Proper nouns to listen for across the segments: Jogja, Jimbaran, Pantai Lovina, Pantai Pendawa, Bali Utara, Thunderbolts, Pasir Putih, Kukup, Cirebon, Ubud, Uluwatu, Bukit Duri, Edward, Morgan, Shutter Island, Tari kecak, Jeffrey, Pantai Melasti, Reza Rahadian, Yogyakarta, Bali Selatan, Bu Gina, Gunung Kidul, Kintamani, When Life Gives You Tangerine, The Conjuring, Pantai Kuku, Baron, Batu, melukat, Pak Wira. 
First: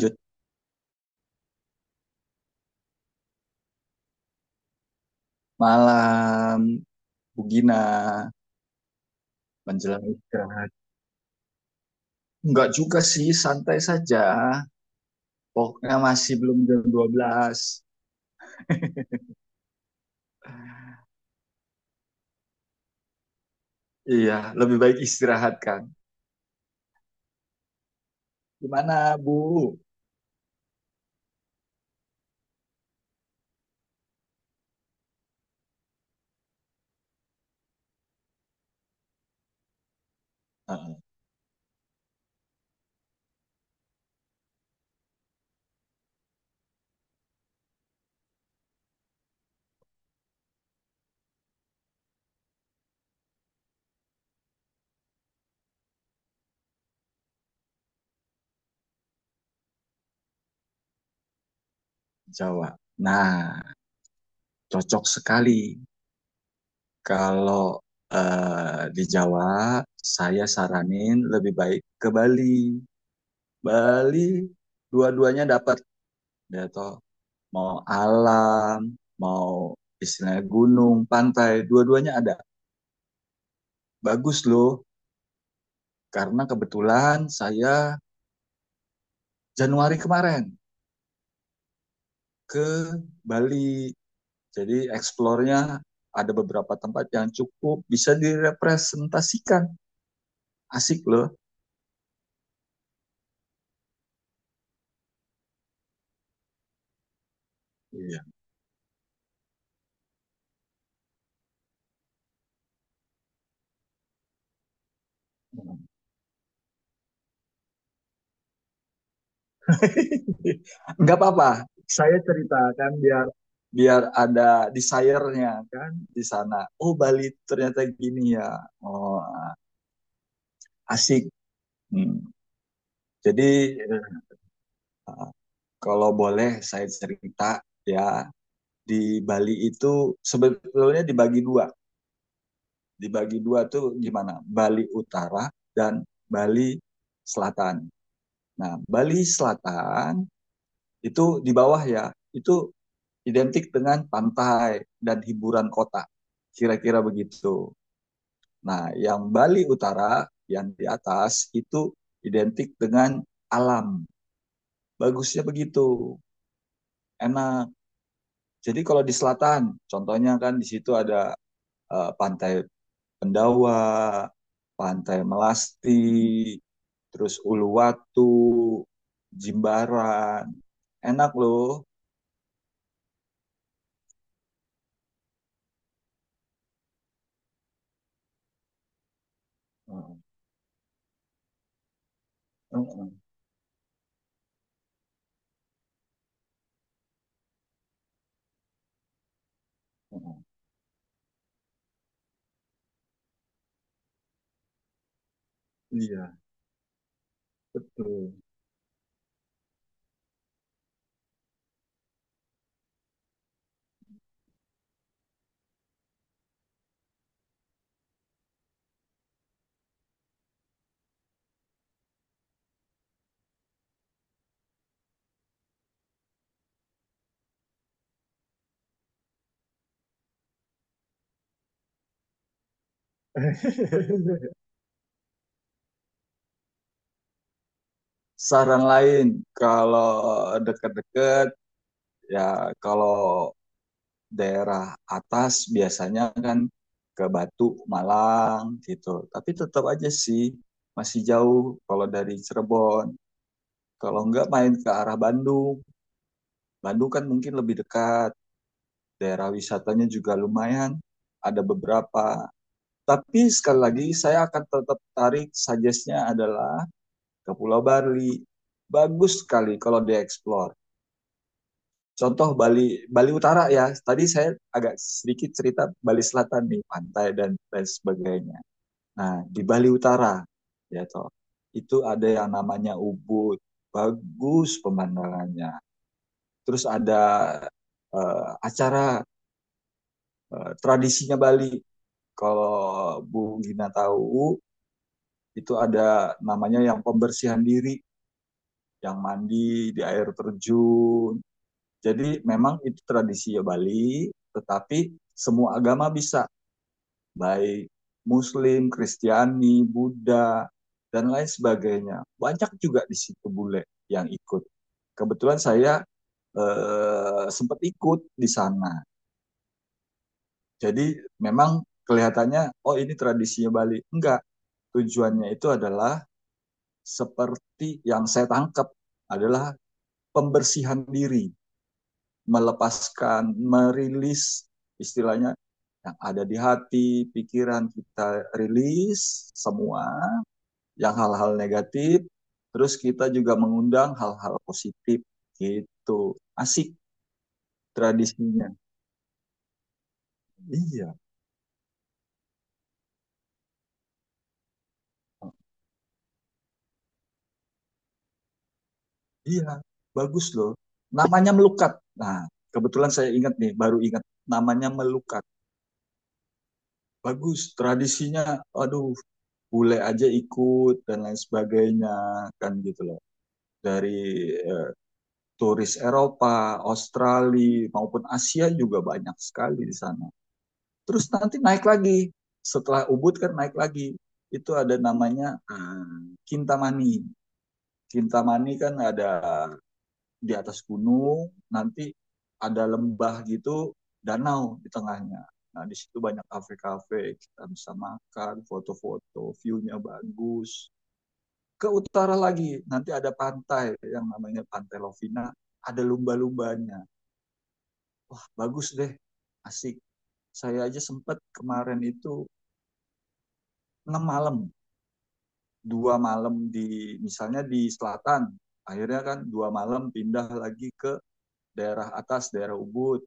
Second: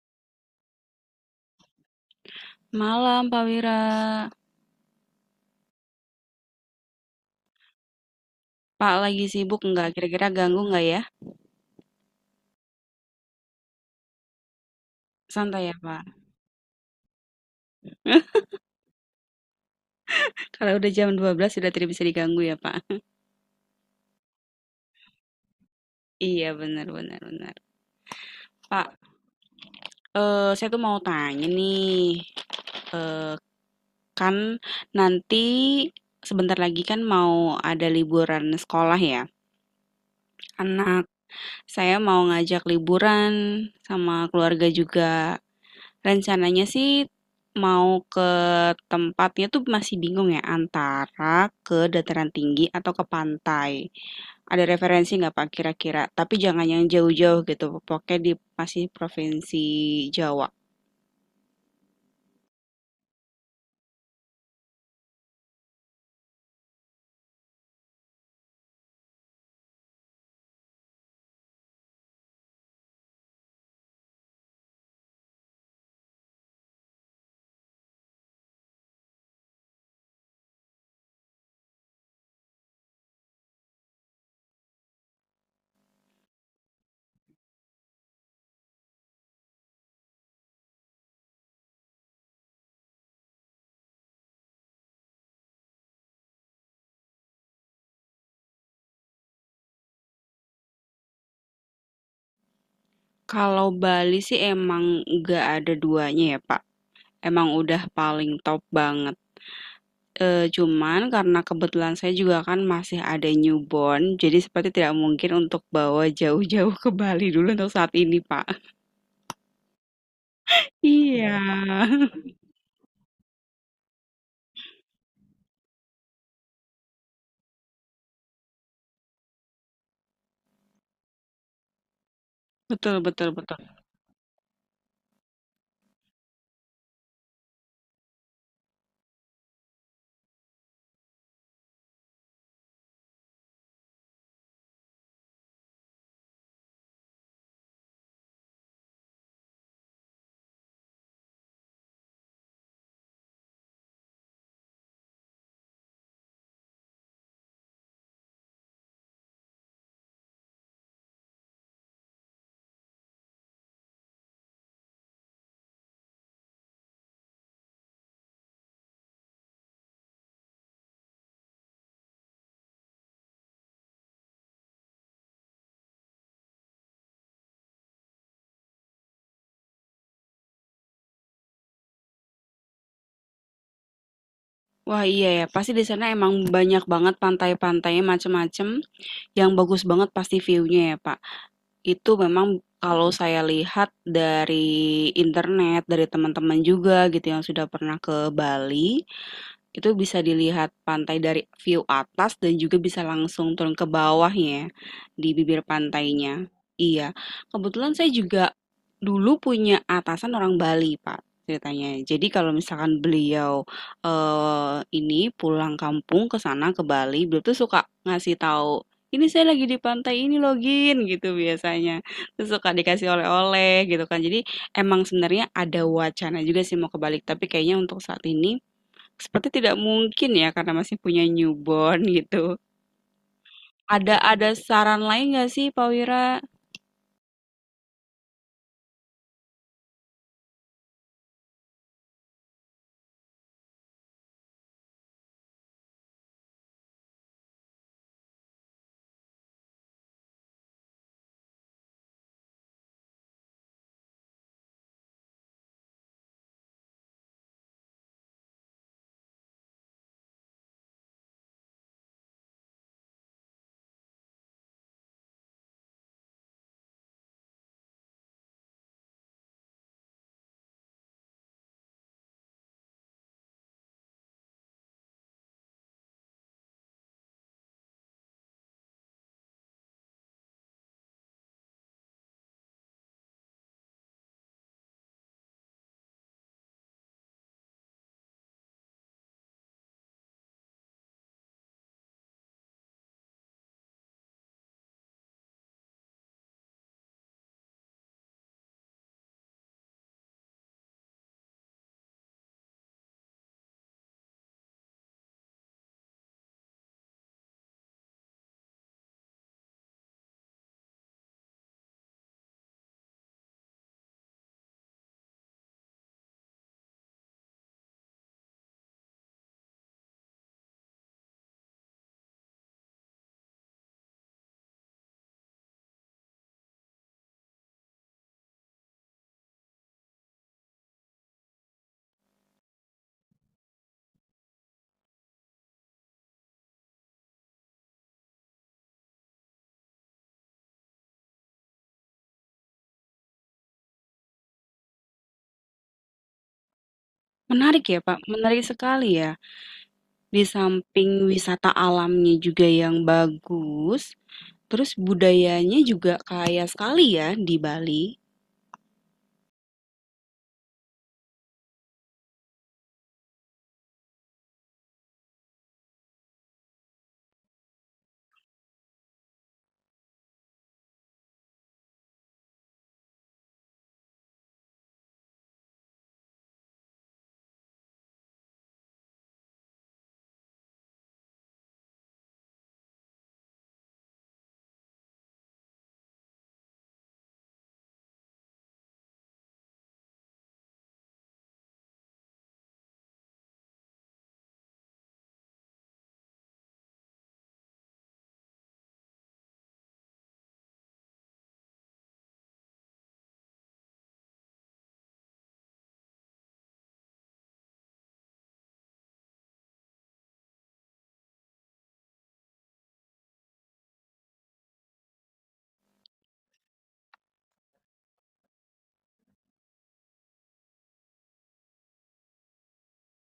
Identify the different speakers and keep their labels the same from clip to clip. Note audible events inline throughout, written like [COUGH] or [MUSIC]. Speaker 1: Lanjut.
Speaker 2: Malam, Pak Wira.
Speaker 1: Malam, Bu Gina,
Speaker 2: Pak lagi sibuk nggak?
Speaker 1: menjelang
Speaker 2: Kira-kira ganggu
Speaker 1: istirahat.
Speaker 2: nggak ya?
Speaker 1: Enggak juga sih, santai saja.
Speaker 2: Santai ya,
Speaker 1: Pokoknya
Speaker 2: Pak.
Speaker 1: masih belum jam 12.
Speaker 2: [LAUGHS] Kalau udah jam 12 sudah tidak bisa diganggu ya, Pak.
Speaker 1: Iya, lebih baik istirahat kan.
Speaker 2: Iya, benar benar benar. Pak,
Speaker 1: Gimana, Bu?
Speaker 2: saya tuh mau tanya nih. Eh, Kan nanti sebentar lagi kan mau ada liburan sekolah ya.
Speaker 1: Eh,
Speaker 2: Anak saya mau ngajak liburan sama keluarga juga. Rencananya sih mau ke tempatnya tuh masih bingung ya antara ke dataran tinggi atau ke pantai. Ada referensi nggak, Pak, kira-kira? Tapi jangan yang jauh-jauh gitu, pokoknya di masih provinsi Jawa.
Speaker 1: Jawa. Nah, cocok sekali kalau di Jawa saya saranin lebih baik ke Bali. Bali dua-duanya dapat, ya toh. Mau alam, mau istilahnya gunung, pantai, dua-duanya ada. Bagus loh, karena kebetulan saya Januari kemarin ke Bali. Jadi eksplornya ada beberapa tempat yang cukup bisa direpresentasikan. Asik loh.
Speaker 2: Kalau Bali sih emang nggak ada duanya ya, Pak. Emang udah
Speaker 1: Iya.
Speaker 2: paling top banget. Cuman karena kebetulan saya juga kan masih ada newborn, jadi seperti tidak mungkin untuk bawa jauh-jauh ke Bali dulu untuk saat ini, Pak.
Speaker 1: [LAUGHS] Nggak
Speaker 2: Iya,
Speaker 1: apa-apa,
Speaker 2: [LAUGHS]
Speaker 1: saya ceritakan biar biar ada desire-nya kan di sana. Oh, Bali ternyata gini ya. Oh, asik. Hmm.
Speaker 2: betul betul
Speaker 1: Jadi
Speaker 2: betul.
Speaker 1: kalau boleh saya cerita, ya, di Bali itu sebetulnya dibagi dua. Dibagi dua tuh gimana? Bali Utara dan Bali Selatan. Nah, Bali Selatan itu di bawah ya, itu identik dengan pantai dan hiburan kota. Kira-kira begitu. Nah, yang Bali Utara yang di atas itu identik dengan alam. Bagusnya begitu, enak. Jadi kalau di selatan, contohnya kan di situ ada Pantai Pendawa, Pantai Melasti, terus Uluwatu, Jimbaran. Enak loh.
Speaker 2: Wah, iya ya, pasti di sana emang banyak banget pantai-pantainya macem-macem, yang bagus banget
Speaker 1: Mm,
Speaker 2: pasti view-nya ya, Pak. Itu memang kalau
Speaker 1: mm,
Speaker 2: saya lihat dari internet, dari teman-teman juga gitu yang sudah pernah ke Bali, itu bisa
Speaker 1: mm.
Speaker 2: dilihat pantai dari view atas dan juga bisa langsung turun ke bawahnya di bibir pantainya.
Speaker 1: Iya,
Speaker 2: Iya, kebetulan saya
Speaker 1: betul.
Speaker 2: juga dulu punya atasan orang Bali, Pak, ceritanya. Jadi kalau misalkan beliau eh ini pulang kampung ke sana ke Bali, beliau tuh suka ngasih tahu, ini saya lagi di pantai ini login gitu biasanya. Terus suka dikasih oleh-oleh gitu kan. Jadi emang sebenarnya ada wacana juga sih mau ke Bali, tapi kayaknya untuk saat ini seperti tidak mungkin ya karena masih punya newborn [LAUGHS] gitu. Ada
Speaker 1: [LAUGHS]
Speaker 2: ada saran lain nggak sih, Pak Wira?
Speaker 1: Saran lain, kalau deket-deket, ya, kalau daerah atas biasanya kan ke Batu, Malang gitu. Tapi tetap aja sih masih jauh kalau dari Cirebon. Kalau nggak main ke arah Bandung. Bandung kan mungkin lebih dekat. Daerah wisatanya juga lumayan. Ada beberapa. Tapi sekali lagi saya akan tetap tarik suggest-nya adalah ke Pulau Bali. Bagus sekali kalau dieksplor. Contoh Bali Bali Utara, ya. Tadi saya agak sedikit cerita Bali Selatan nih, pantai dan lain sebagainya. Nah, di Bali Utara, ya toh. Itu ada yang namanya Ubud. Bagus pemandangannya. Terus ada acara, tradisinya Bali. Kalau Bu Gina tahu, itu ada namanya yang pembersihan diri, yang mandi di air terjun. Jadi memang itu tradisi ya Bali, tetapi semua agama bisa, baik Muslim, Kristiani, Buddha, dan lain sebagainya. Banyak juga di situ bule yang ikut. Kebetulan saya sempat ikut di sana. Jadi memang kelihatannya, oh, ini tradisinya Bali. Enggak, tujuannya itu adalah seperti yang saya tangkap adalah pembersihan diri. Melepaskan, merilis istilahnya yang ada di hati, pikiran kita rilis semua yang hal-hal negatif, terus kita juga mengundang hal-hal positif gitu. Asik
Speaker 2: Menarik ya, Pak, menarik
Speaker 1: tradisinya.
Speaker 2: sekali ya. Di samping
Speaker 1: Iya,
Speaker 2: wisata alamnya juga yang bagus, terus budayanya juga kaya sekali ya di Bali.
Speaker 1: iya, bagus loh. Namanya melukat. Nah, kebetulan saya ingat nih, baru ingat namanya melukat. Bagus, tradisinya, aduh, bule aja ikut dan lain sebagainya kan gitu loh. Dari e, turis Eropa, Australia maupun Asia juga banyak sekali di sana. Terus nanti naik lagi, setelah Ubud kan naik lagi, itu ada namanya Kintamani. Kintamani kan ada di atas gunung, nanti ada lembah gitu, danau di tengahnya. Nah, di situ banyak kafe-kafe, kita bisa makan, foto-foto, view-nya bagus. Ke utara lagi, nanti ada pantai yang namanya Pantai Lovina, ada lumba-lumbanya. Wah, bagus deh, asik. Saya aja sempet kemarin itu 6 malam. 2 malam di, misalnya, di selatan, akhirnya kan 2 malam pindah lagi ke daerah atas, daerah Ubud.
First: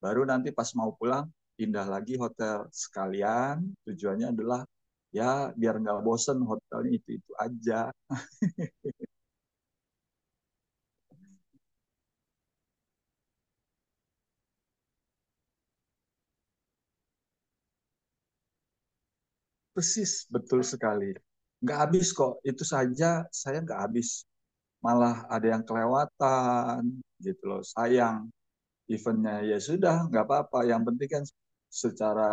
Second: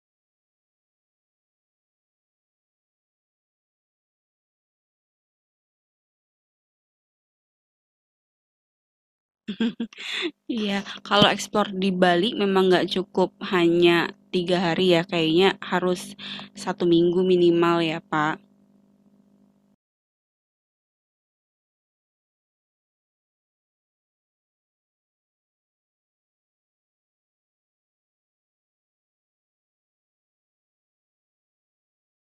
Speaker 1: Baru nanti pas mau pulang pindah lagi hotel, sekalian. Tujuannya adalah ya biar nggak bosen hotelnya itu aja.
Speaker 2: Iya, kalau eksplor di Bali memang nggak cukup hanya 3 hari ya, kayaknya harus 1 minggu minimal ya, Pak.
Speaker 1: Persis, betul sekali. Nggak habis kok, itu saja saya nggak habis, malah ada yang kelewatan gitu loh. Sayang eventnya, ya sudah, nggak apa-apa. Yang penting kan secara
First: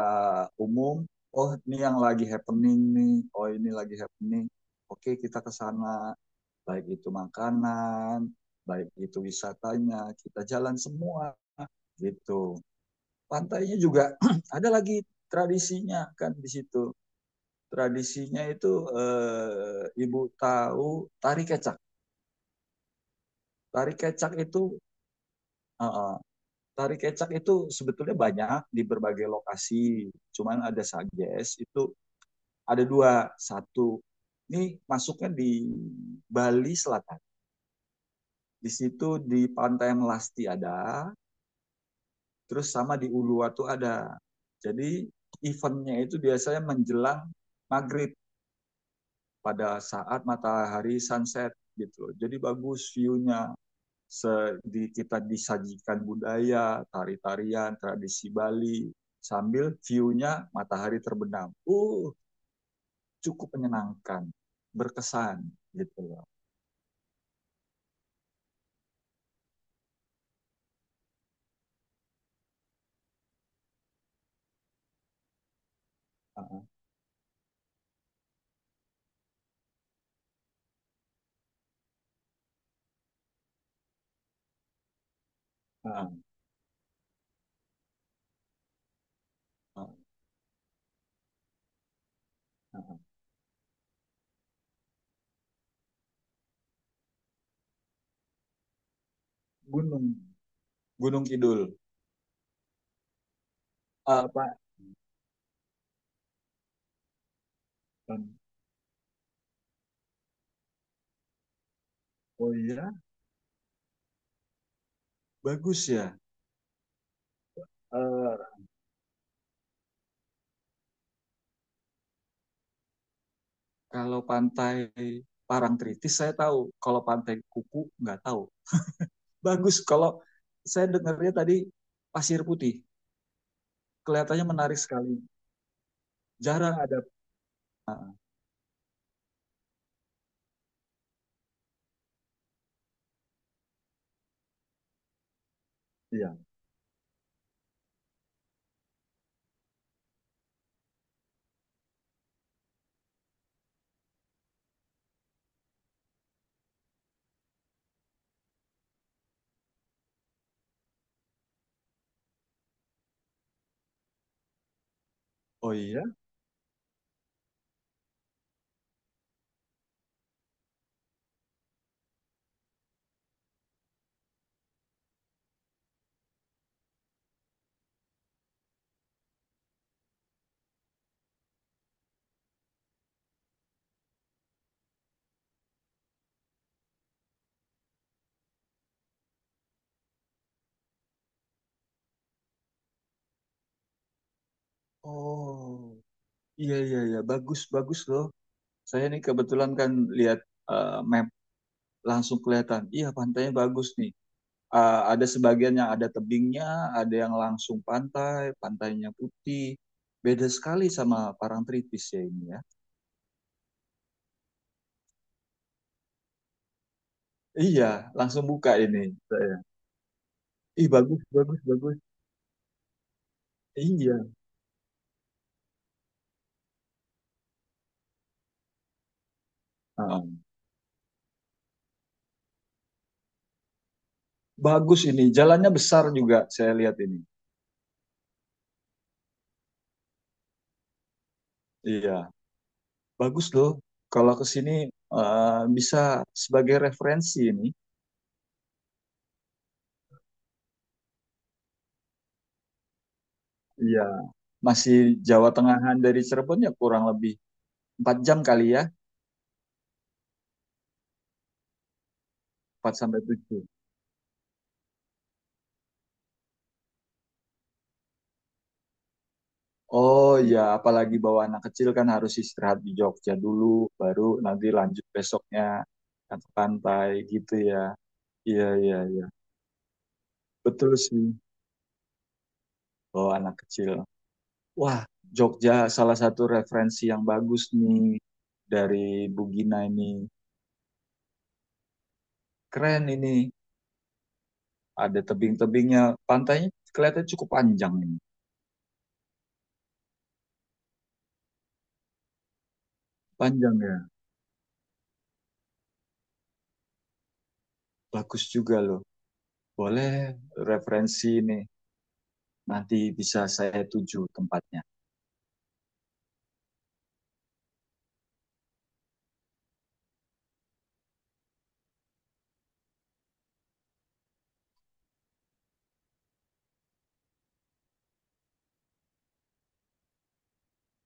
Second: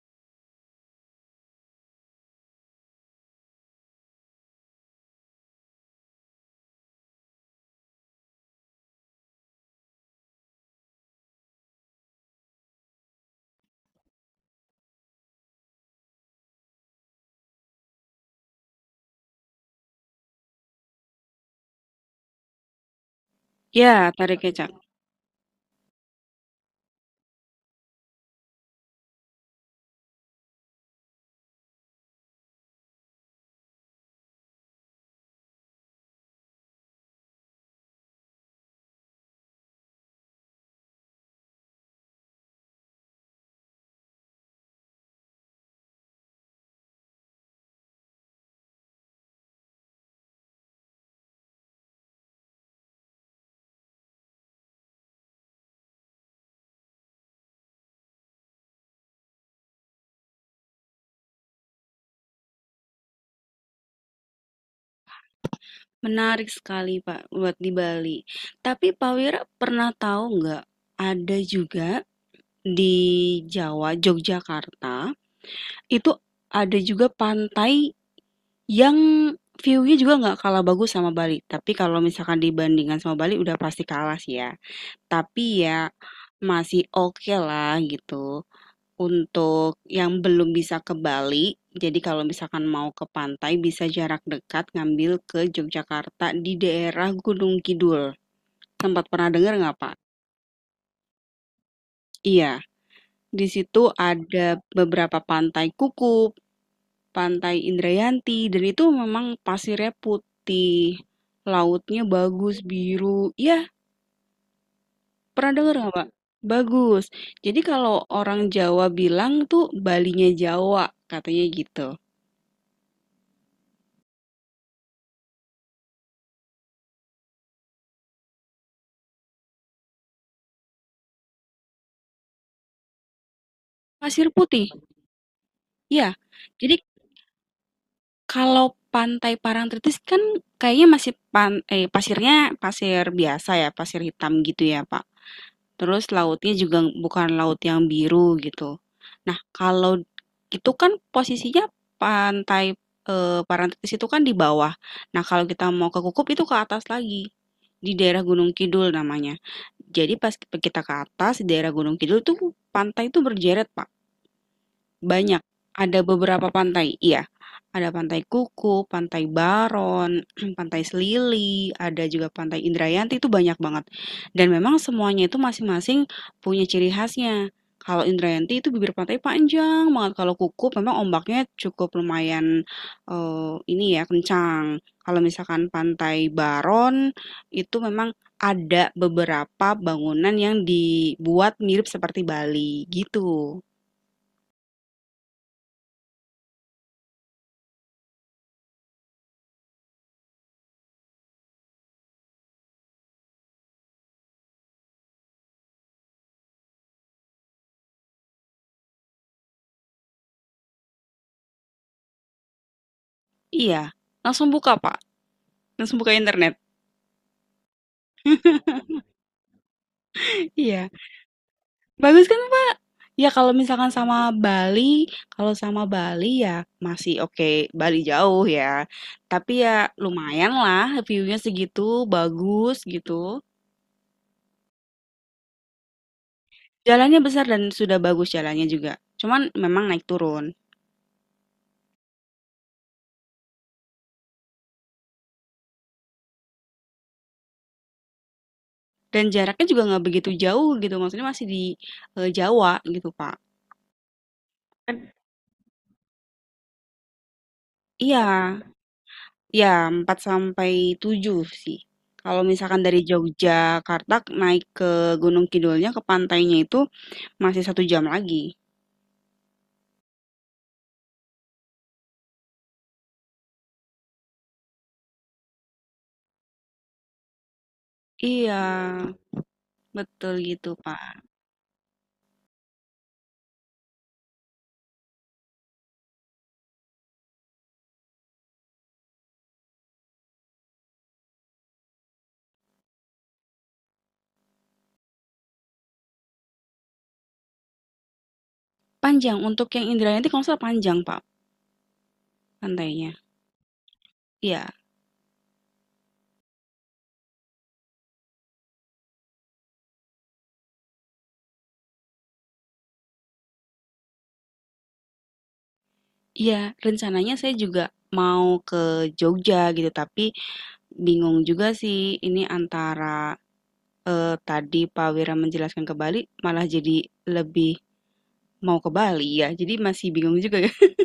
Speaker 1: umum, oh, ini yang lagi happening nih, oh, ini lagi happening, oke, kita ke sana. Baik itu makanan, baik itu wisatanya, kita jalan semua gitu. Pantainya juga [CLEARS THROAT] ada lagi tradisinya kan di situ. Tradisinya itu, ibu tahu tari kecak? tari
Speaker 2: Ya,
Speaker 1: kecak itu
Speaker 2: tariknya
Speaker 1: eh, eh, Tari kecak itu sebetulnya banyak di berbagai lokasi. Cuman ada suggest itu ada dua. Satu, ini masuknya di Bali Selatan. Di situ di Pantai Melasti ada, terus sama di Uluwatu ada. Jadi eventnya itu biasanya menjelang maghrib, pada saat matahari sunset gitu. Jadi bagus view-nya. Kita disajikan budaya, tari-tarian, tradisi Bali, sambil view-nya matahari terbenam. Cukup menyenangkan, berkesan gitu loh.
Speaker 2: menarik sekali, Pak, buat di Bali. Tapi Pak Wira pernah tahu nggak, ada juga di Jawa, Yogyakarta, itu
Speaker 1: Ah,
Speaker 2: ada juga pantai yang view-nya juga nggak kalah bagus sama Bali. Tapi kalau misalkan dibandingkan sama Bali udah pasti kalah sih ya. Tapi ya
Speaker 1: ah,
Speaker 2: masih oke lah gitu. Untuk
Speaker 1: ah,
Speaker 2: yang belum bisa ke Bali, jadi kalau misalkan
Speaker 1: ah,
Speaker 2: mau
Speaker 1: ah.
Speaker 2: ke pantai bisa jarak dekat ngambil ke Yogyakarta di daerah Gunung Kidul. Sempat pernah dengar nggak, Pak?
Speaker 1: Gunung, Gunung Kidul.
Speaker 2: Iya, di situ
Speaker 1: Ah,
Speaker 2: ada
Speaker 1: Pak.
Speaker 2: beberapa pantai Kukup, pantai Indrayanti, dan itu memang pasirnya putih, lautnya
Speaker 1: Oh,
Speaker 2: bagus,
Speaker 1: iya,
Speaker 2: biru. Ya, pernah dengar
Speaker 1: bagus
Speaker 2: nggak, Pak?
Speaker 1: ya.
Speaker 2: Bagus. Jadi kalau orang
Speaker 1: Eh,
Speaker 2: Jawa bilang tuh Balinya Jawa, katanya gitu.
Speaker 1: Kalau pantai Parangtritis saya tahu, kalau pantai Kuku nggak tahu. Bagus, kalau saya dengarnya tadi Pasir Putih,
Speaker 2: Pasir
Speaker 1: kelihatannya
Speaker 2: putih.
Speaker 1: menarik sekali.
Speaker 2: Iya, jadi
Speaker 1: Jarang ada.
Speaker 2: kalau Pantai Parangtritis kan kayaknya masih pan eh pasirnya pasir biasa ya, pasir hitam gitu ya, Pak. Terus
Speaker 1: Iya.
Speaker 2: lautnya juga bukan laut yang biru gitu. Nah, kalau itu kan posisinya Pantai Parangtritis itu kan di bawah. Nah, kalau kita mau ke Kukup itu ke atas lagi, di daerah Gunung Kidul namanya. Jadi pas kita ke atas di daerah Gunung Kidul tuh pantai itu berjejer, Pak. Banyak,
Speaker 1: Oh,
Speaker 2: ada
Speaker 1: iya?
Speaker 2: beberapa pantai, iya. Ada Pantai kuku Pantai Baron, [CLEARS THROAT] Pantai Selili, ada juga Pantai Indrayanti, itu banyak banget. Dan memang semuanya itu masing-masing punya ciri khasnya. Kalau Indrayanti itu bibir pantai panjang banget. Kalau kuku memang ombaknya cukup lumayan ini ya, kencang. Kalau misalkan Pantai Baron itu memang ada beberapa bangunan yang dibuat mirip seperti Bali gitu.
Speaker 1: Oh. Iya, iya, iya, bagus bagus loh. Saya nih kebetulan kan lihat map, langsung kelihatan. Iya, pantainya bagus nih. Ada sebagian yang ada tebingnya, ada yang langsung pantai, pantainya putih. Beda sekali sama Parangtritis ya ini ya.
Speaker 2: Iya, langsung buka, Pak. Langsung buka internet.
Speaker 1: Iya, langsung buka ini saya.
Speaker 2: Iya.
Speaker 1: Ih, bagus bagus bagus.
Speaker 2: Bagus kan, Pak? Ya kalau misalkan
Speaker 1: Iya.
Speaker 2: sama Bali, kalau sama Bali ya masih oke, Bali jauh ya. Tapi ya
Speaker 1: Heeh.
Speaker 2: lumayan lah, view-nya segitu, bagus gitu.
Speaker 1: Bagus ini, jalannya besar juga saya lihat ini.
Speaker 2: Jalannya besar dan sudah bagus jalannya juga. Cuman memang naik turun.
Speaker 1: Iya. Bagus loh kalau ke sini, bisa sebagai referensi ini.
Speaker 2: Dan jaraknya juga nggak begitu jauh gitu, maksudnya masih di Jawa gitu, Pak.
Speaker 1: Iya. Masih
Speaker 2: Kan
Speaker 1: Jawa Tengahan. Dari Cirebon ya kurang lebih 4
Speaker 2: iya,
Speaker 1: jam kali ya,
Speaker 2: ya, 4 sampai 7 sih. Kalau misalkan
Speaker 1: 4
Speaker 2: dari
Speaker 1: sampai 7.
Speaker 2: Yogyakarta naik ke Gunung Kidulnya ke pantainya itu masih 1 jam lagi.
Speaker 1: Oh ya, apalagi bawa anak kecil kan harus istirahat di Jogja dulu, baru nanti lanjut besoknya kan ke pantai gitu ya.
Speaker 2: Iya,
Speaker 1: Iya, iya, iya.
Speaker 2: betul gitu,
Speaker 1: Betul
Speaker 2: Pak.
Speaker 1: sih, bawa anak kecil. Wah, Jogja salah satu referensi yang bagus nih dari Bugina ini. Keren ini. Ada tebing-tebingnya. Pantainya kelihatan cukup panjang ini.
Speaker 2: Panjang untuk yang Indrayani itu kalau nggak salah panjang, Pak, pantainya.
Speaker 1: Panjang ya.
Speaker 2: Iya,
Speaker 1: Bagus juga loh. Boleh, referensi nih. Nanti bisa saya tuju tempatnya.
Speaker 2: iya, rencananya saya juga mau ke Jogja gitu, tapi bingung juga sih ini antara tadi Pak Wira menjelaskan ke Bali malah jadi lebih mau ke Bali ya. Jadi masih bingung juga ya. [LAUGHS]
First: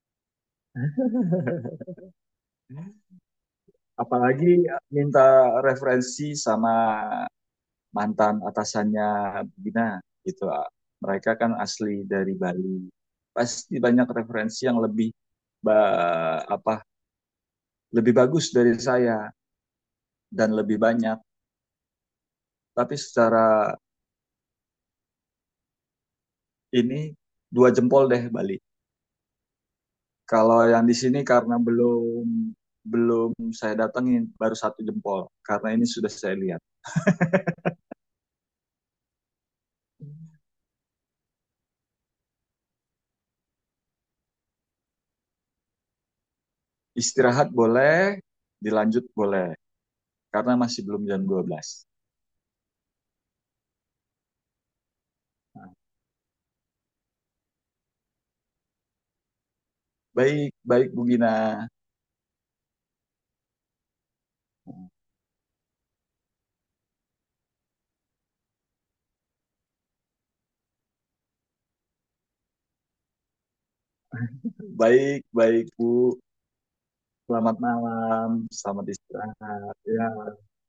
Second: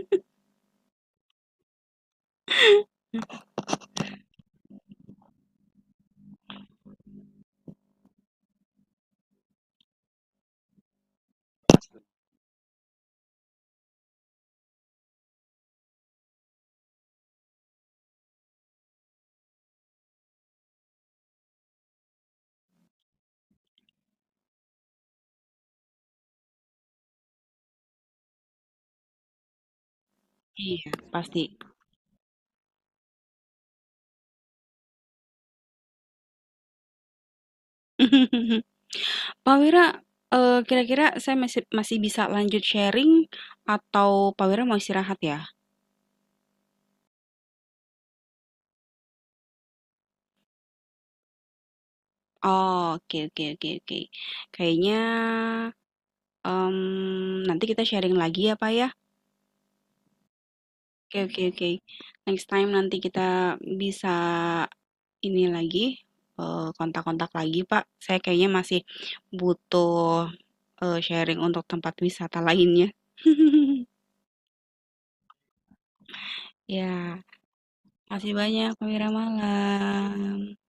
Speaker 1: [LAUGHS] Apalagi minta referensi sama mantan atasannya Gina gitu. Mereka kan asli dari Bali. Pasti banyak referensi yang lebih apa, lebih bagus dari saya dan lebih banyak. Tapi secara ini, dua jempol deh Bali. Kalau yang
Speaker 2: Iya,
Speaker 1: di sini
Speaker 2: pasti.
Speaker 1: karena belum belum saya datengin, baru satu jempol. Karena ini sudah saya lihat.
Speaker 2: [LAUGHS] Pak Wira, kira-kira saya masih masih bisa lanjut sharing atau Pak Wira mau istirahat ya?
Speaker 1: Istirahat boleh, dilanjut boleh. Karena masih belum jam dua belas.
Speaker 2: Oh, oke oke oke oke. Kayaknya nanti kita sharing lagi ya, Pak, ya.
Speaker 1: Baik, baik Bu
Speaker 2: Oke
Speaker 1: Gina.
Speaker 2: oke oke. Next time nanti kita bisa ini lagi kontak-kontak lagi, Pak. Saya kayaknya masih butuh sharing untuk tempat wisata lainnya. [LAUGHS]
Speaker 1: Baik, baik Bu.
Speaker 2: Ya,
Speaker 1: Selamat malam,
Speaker 2: kasih banyak
Speaker 1: selamat
Speaker 2: Pak Wira
Speaker 1: istirahat. Ya.
Speaker 2: malam.